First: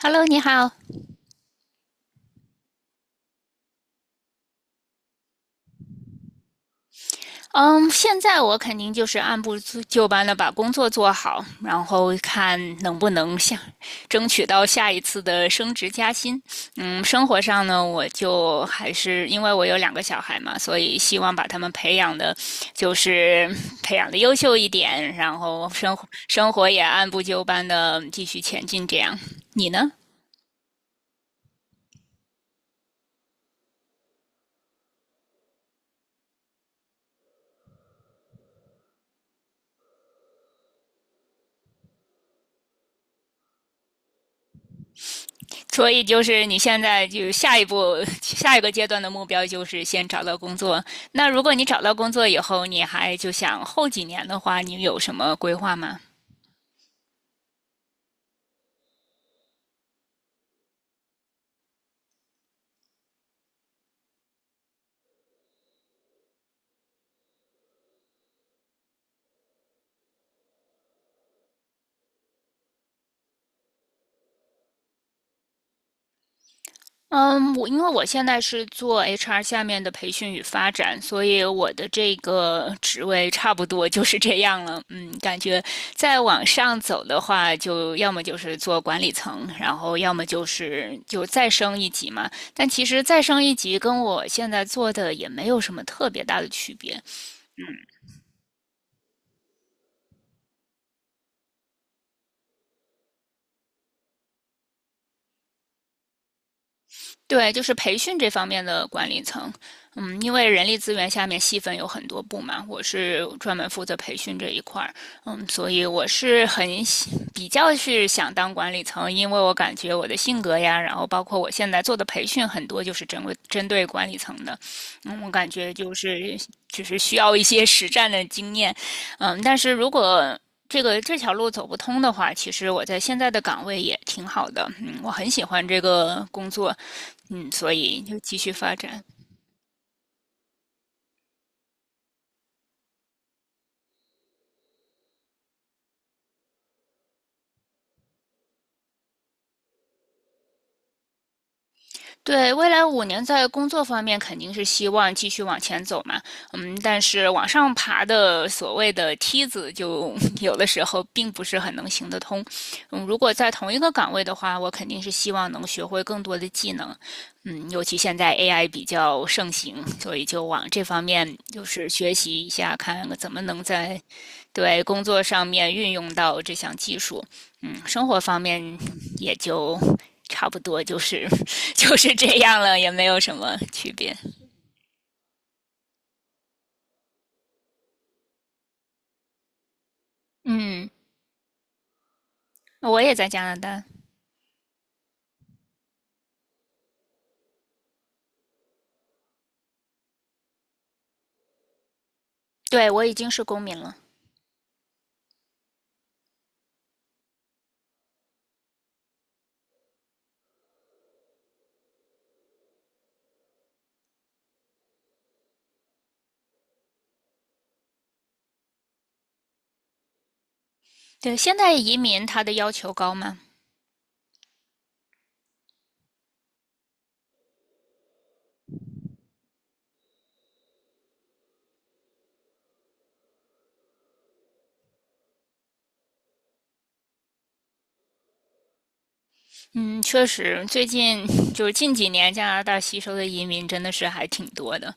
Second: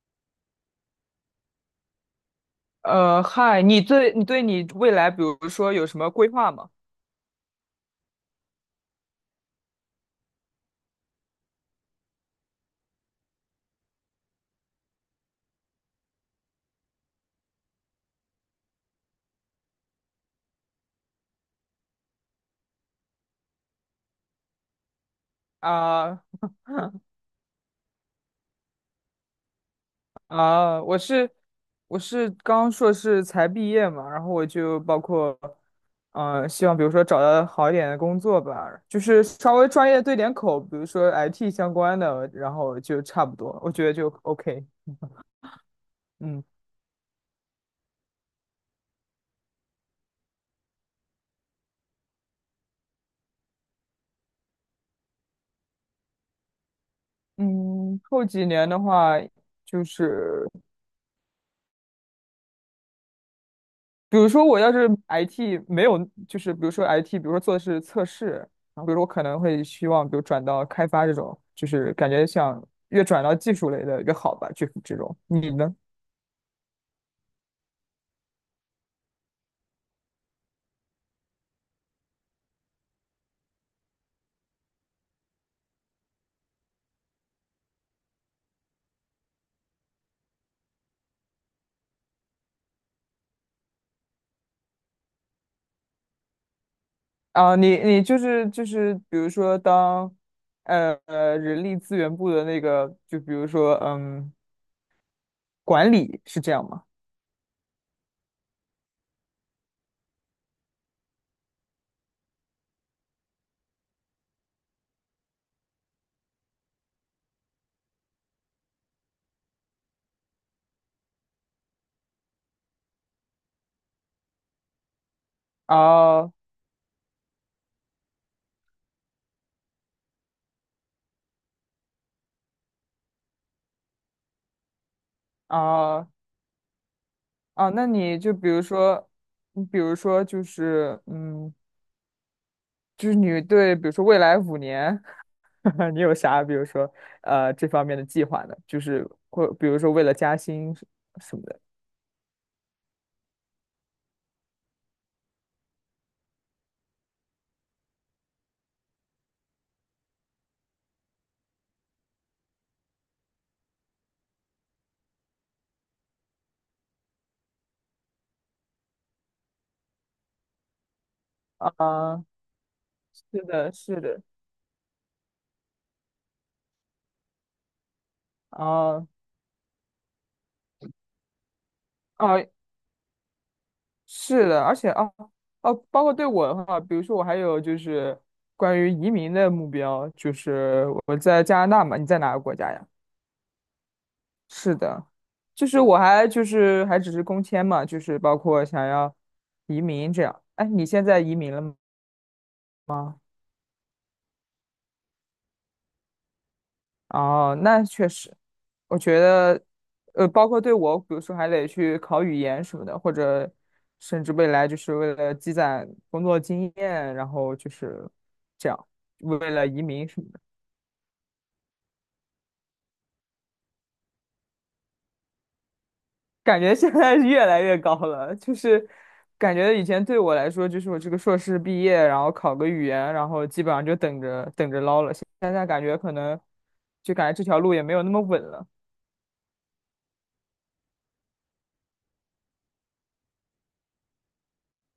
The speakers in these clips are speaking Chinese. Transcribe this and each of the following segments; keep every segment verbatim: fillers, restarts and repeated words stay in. Hello，你好。呃，嗨，你对你对你未来，比如说有什么规划吗？嗯，现在我肯定就是按部就班的把工作做好，然后看能不能下争取到下一次的升职加薪。嗯，生活上呢，我就还是因为我有两个小孩嘛，所以希望把他们培养的，就是培养的优秀一点，然后生活啊、生活也 按部就班的继续前进。这样，你呢？啊，我是我是刚硕士才毕业嘛，然后我就包括，嗯、希望比如说找到好一点的工作吧，就是稍微专业对点口，比如说 I T 相关的，然后就差不多，我觉得就 OK。所以就嗯是你现在就下一步下一个阶段的目标就是先找到工作。那如果你找到工作以后，你还就想后几年的话，你有什么规划吗？嗯，后几年的话，就是比如说我要是 I T 没有，就是比如说 I T,比如说做的是测试，然后比如说我可能会希望，比如转到开发这种，就是感觉想越转到技术类的越好吧，就是这种。你呢？嗯，我因为我现在是做 H R 下面的培训与发展，所以我的这个职位差不多就是这样了。嗯，感觉再往上走的话，就要么就是做管理层，然后要么就是就再升一级嘛。但其实再升一级跟我现在做的也没有什么特别大的区别，啊，你你就是就是比如说当呃呃人力资源部的那个，就比如说嗯管理是这样吗？对，就是培训这方面的管理层，嗯，因为人力资源下面细分有很多部嘛，我是专门负责培训这一块儿，嗯，所以我是很比较是想当管理层，因为我感觉我的性格呀，然后包括我现在做的培训很多就是针对针对管理层的，嗯，我感觉就啊是就是需要一些实战的经验，嗯，但是如果这个这条路走不通的话，其实我在现在的岗位也挺好的，嗯，我很喜欢这啊个工作，嗯，啊，所那以就你就继比续如发展。说，你比如说就是嗯，就是你对比如说未来五年。你有啥比如说呃这方面的计划呢？就是或比如说为了加薪什什么的。对，未来五年在工作方面肯定是希望继续往前走嘛。嗯，但是往上爬的所谓的梯子就 有的时候并不是很能行得通。嗯，如果在同一个岗位的话，我肯定是希望能学会更多的技能。嗯，尤其现在 A I 比较盛行，所以就往这方面就是学啊，习一下，看怎么是能的，在是的，对工作上面运用到这项技术，嗯，生活方面啊也就差不多就是 就是这啊，样了，也没有什么区别。是的，而且啊，哦，包括对我的话，比如说我还有就是关于移民的目标，就是嗯，我在加拿大嘛，你在哪个国家呀？我也在加拿大，是的，就是我还就是还只是工签嘛，就是包括想要移民这样。哎，你现在移民了对我已吗？经是公民了。哦，那确实，我觉得，呃，包括对我，比如说还得去考语言什么的，或者甚至未来就是为了积攒工作经验，然后就是这样，为了移民什么的，对，现在移民它的要求高吗？感觉现在是越来越高了。就是感觉以前对我来说，就是我这个硕士毕业，然后考个语言，然后基本上就等着等着捞了。现在感觉可能就感觉这条路也没有那么稳了，嗯，确实，最近就是近几年加拿大吸收的移民真的是还挺多的，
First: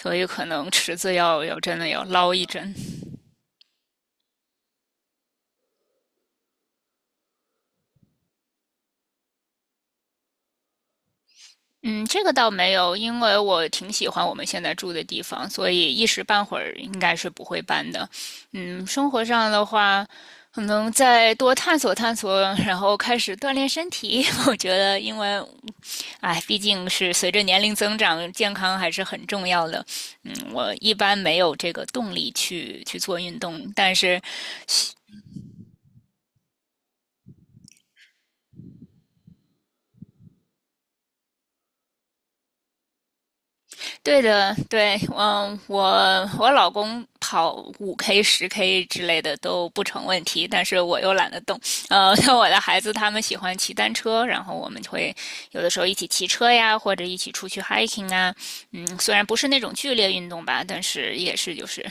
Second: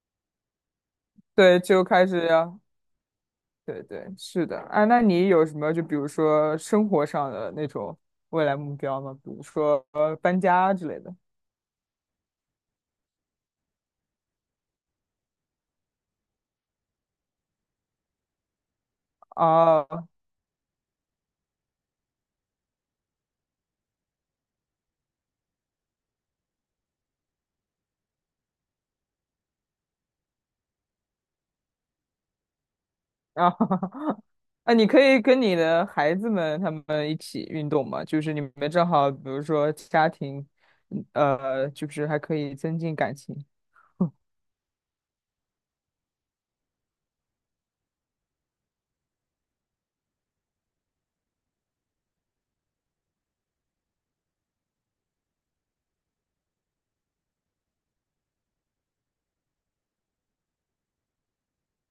所以可能池子要要对，真就的要开始。捞一要。针。对对，是的啊。那你有什么就比如说生活上的那种未来目标吗？比如说呃搬家之类的。嗯，这个倒没有，因为我挺喜欢我们现在住的地方，所以一时半会儿应该是不会搬的。嗯，生活上的啊话，啊 可能再多探索探索，然后开始锻炼身体。我觉得，因为，哎，毕竟是随着年龄增长，健康还是很重要的。嗯，我一般没有这个动力去去做运动，但是 啊！你可以跟你的孩子们他们一起运动嘛，就是你们正好，比如说家庭，嗯呃，就是还可以增进感情。对的，对，嗯，我我老公跑五 K、十 K 之类的都不成问题，但是我又懒得动。呃，像我的孩子他们喜欢骑单车，然后我们就会有的时候一起骑车呀，或者一起出去 hiking 啊。嗯，虽然不是那种剧烈运动吧，但是也是就是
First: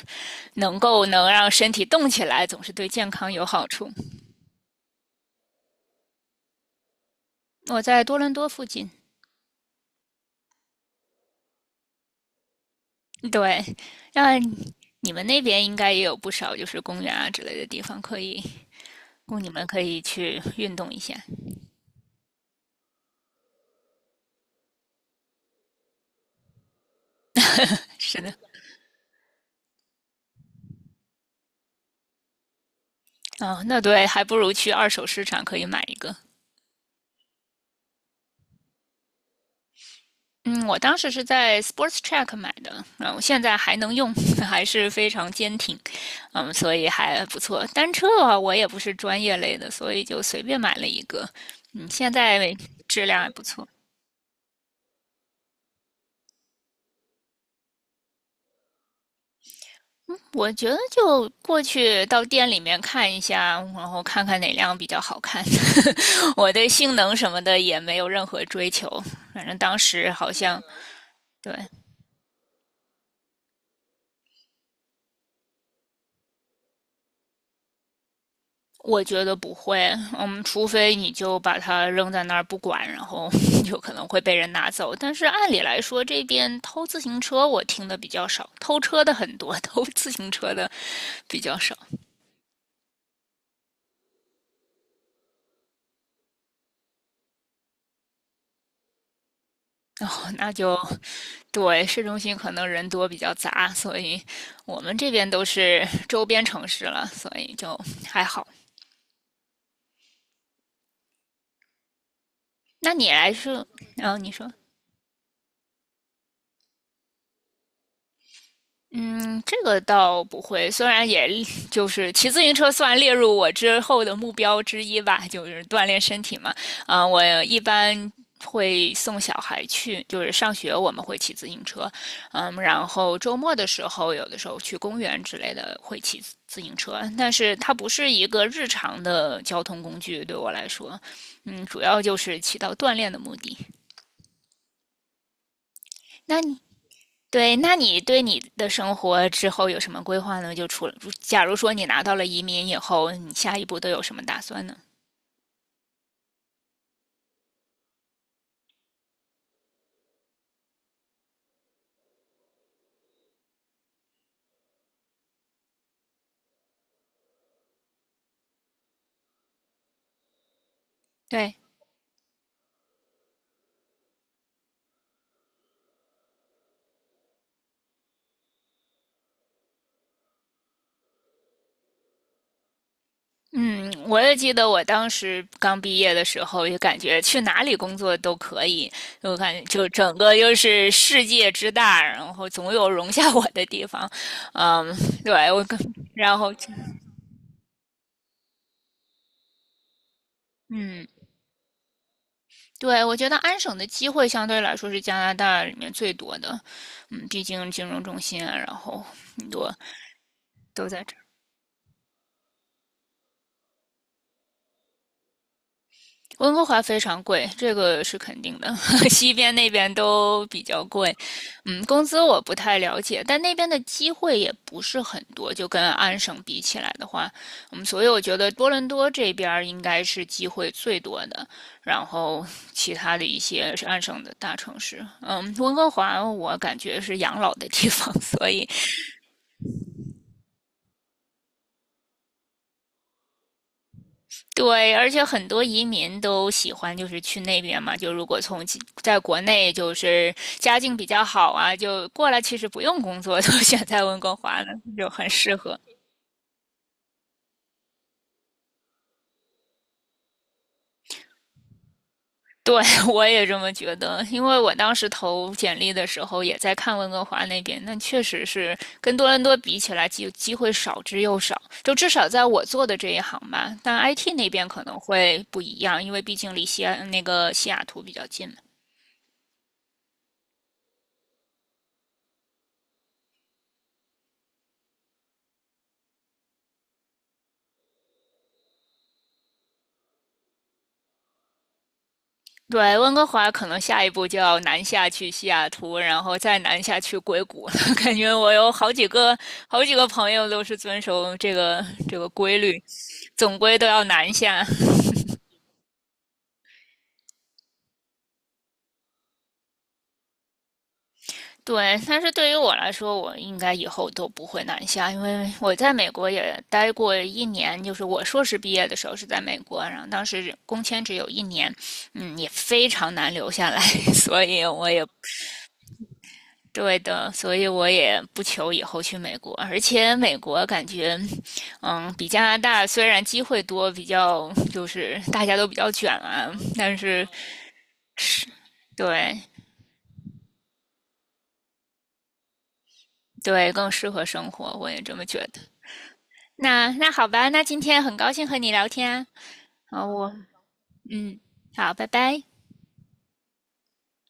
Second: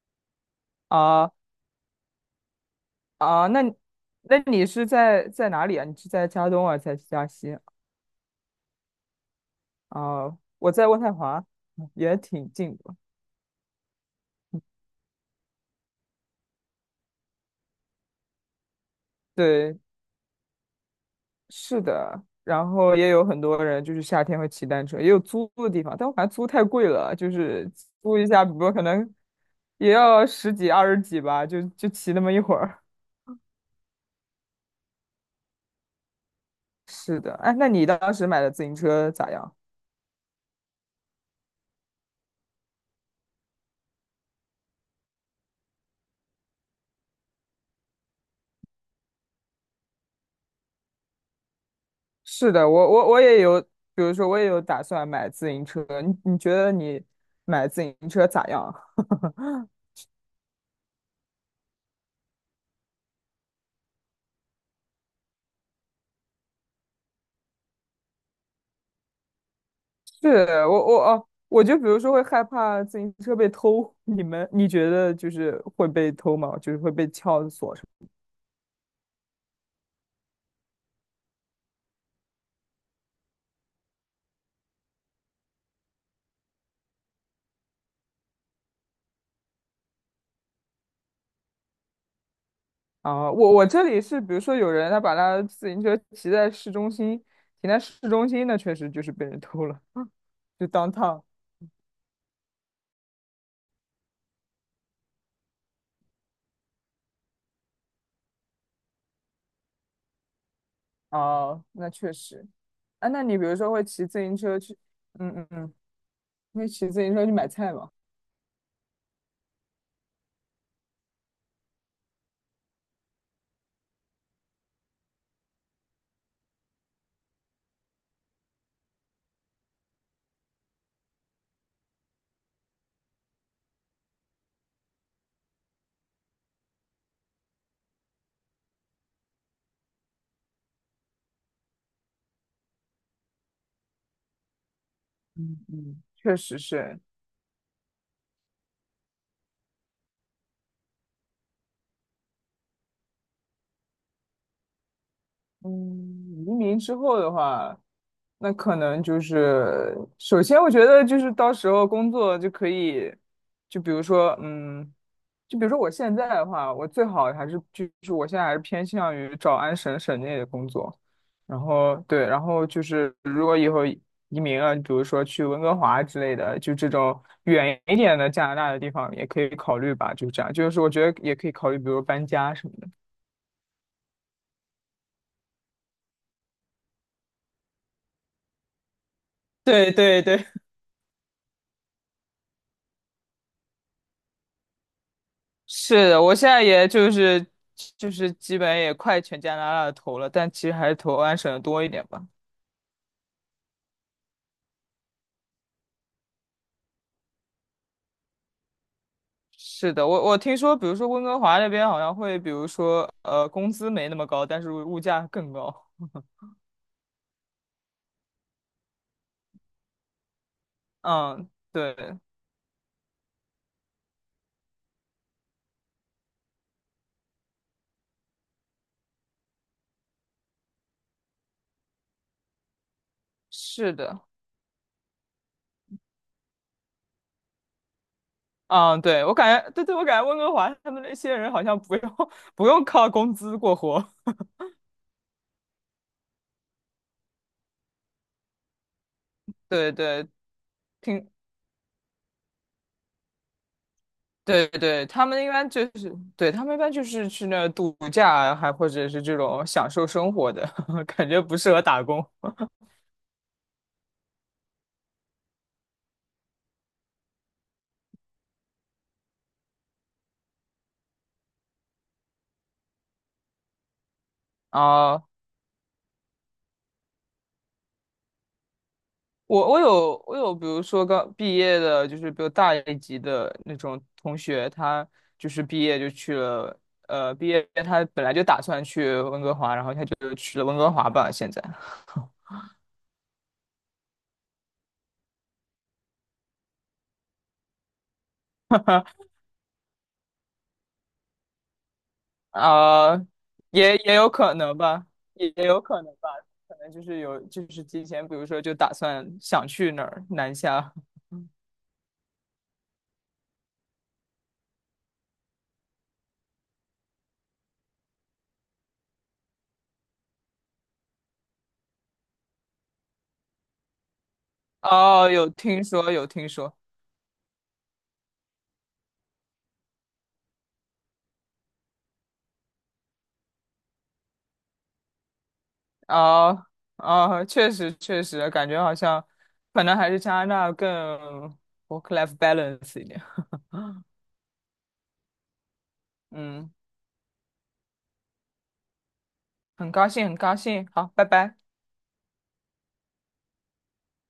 能够能啊让身体动起来，总是对健康有啊。那好你处。那你是在在哪里啊？你是在加东啊，在加西我在多伦多附近，啊？我在渥太华，也挺近的。对，那你们那边应该也有不少就是公园啊之类的地方可以供你们对，可以去运动一下。是的，然后也有很多人就是夏天会骑单车，也有租的地方，但我感觉租太贵了，就是租是一的，下，比如说可能也要十几二十几吧，就就骑那么一会儿。哦，那对，还不如去二手市场可以买一个。是的，哎，那你当时买的自行车咋样？嗯，我当时是在 Sports Track 买的，嗯、呃我现在还能用，还是非常坚挺，嗯，所以还不错。单车啊，我也不是专业类的，所以就随便买了一个，嗯，现在是的，我质我我量也也不有，错。比如说我也有打算买自行车，你你觉得你买自行车咋样？我觉得就过去到店里面看一下，然后看看哪辆比较好看。我对性能什么的也没有任何追求，反正当时好像是我我哦，对，我就比如说会害怕自行车被偷，你们你觉得就是会被偷吗？就是会被撬锁？什么？我觉得不会，嗯，除非你就把它扔在那儿不管，然后 有可能会被人拿走。但是按理来说，这边偷自行车我听的比较少，偷车的很多，偷自行车的比较少。啊，我我这里是，比如说有人他把他自行车骑在市中心，停在市中心，那确实就是被人偷了，哦，那 就 就 downtown。对，市中心可能人多比较杂，所以我们这边都是周边城市了，所以就还好。哦，那确实。那你啊，那来你比如说，说会骑然后自你行说。车去，嗯嗯嗯，会骑自行车去买菜吗？嗯，这个倒不会，虽然也就是骑自行车算列入我之后的目标之一吧，就是锻炼身体嘛。啊、我一般会送小孩去，就是上学我们会骑自行车，嗯，然后周末的时候，有的时候去公园之类的会骑自自行车，但是它不是一个日常的交通工具，对我来说，嗯，主要就是起到锻炼的目的。嗯嗯，确那你实是。对，那你对你的生活之后有什么规划呢？就除了，假如说你拿到了移民以后，你下一步都有什么打算呢？嗯，移民之后的话，那可能就是，首先我觉得就是到时候工作就可以，就比如说，嗯。就比如说我现在的话，我最好还是就是我现在还是偏向于找安省省内的工作，对，然后对，然后就是如果以后移民了，比如说去温哥华之类的，就这种远一点的加拿大的地方也可以考虑吧，就这样，就是我觉得也可以考虑，比如搬家什么的。嗯，我也记得我当时刚毕业的时候，就感觉去哪里工作都可以，我感觉就对整对个对，就是世界之大，然后总有容下我的地方。嗯，对，我 跟，是的，我然现后，在也就是就是基本也快全加拿大的投了，但其实还是嗯，投安省的多一点吧。对，我觉得安省的机会相对来说是加拿大里面最多的，嗯，毕竟金融中心啊，然后很多是的，我我听说，都比如在说这温儿。哥华那边好像会，比如说呃，工资没那么高，但是物价更高。温哥华非常贵，这个是肯定的。西边那边都比较贵，嗯，嗯，对，工资我不太了解，但那边的机会也不是很多，就跟安省比起来的话，嗯，所以我觉得多伦多这边应该是机会最多的，然后其他的一些是是安的，省的大城市，嗯，温哥华我感觉是养老的地方，所以嗯，对，我感觉，对对，我感觉温哥华他们那些人好像不用 不用靠工资过活。对，而且很多移民都喜欢就是去那边嘛，就如果从其在国内对就对，是家境比较听，好啊，就过来其实不用工作，就选在温哥华对呢，对，就他很们一适般合。就是，对，他们一般就是去那儿度假啊，还或者是这种享受生活的，感觉不适合打工。对，我也这么觉得，因为我当时投简历的时候也在看温哥华那边，那确实是跟多伦多比起来机机会少之又少，就至少在我做的这一行吧。但 I T 那边可能啊。会不一样，因为毕竟离西安那个西雅图比较近嘛。我我有我有，比如说刚毕业的，就是比我大一级的那种同学，他就是毕业就去了，呃，毕业他本来就打算去温哥华，然后他就去了温哥华吧，现在，对，温哥华可能下一步就要南下去西雅图，然后再南下去硅谷了。感觉我有好几个好几个朋友都是遵守这个这个规律，啊、总归都也要也有南可下。能吧，也也有可能吧，可能就是有就是提前，比如说就打算想去哪儿南下，对，但是对于我来说，我应该以后都不会南下，因为我在美国也待过一年，就是我硕士毕业的时候是在美国，然后当时工签只有一年，嗯，也非常难留下来，所以我也哦，有听说有听说，对的，所以我也不求以后去美国，而且美国感觉，嗯，比加拿大虽然机会多，比较就是大家都比较卷啊，哦但是哦，确实确实，感觉好像对可能还是加拿大更 work-life balance 一点。对更适合生活，我也这么觉得。嗯，那那好吧，那今天很高兴和你聊天很啊，好高兴，我很高兴，好，拜嗯，拜。好，拜拜。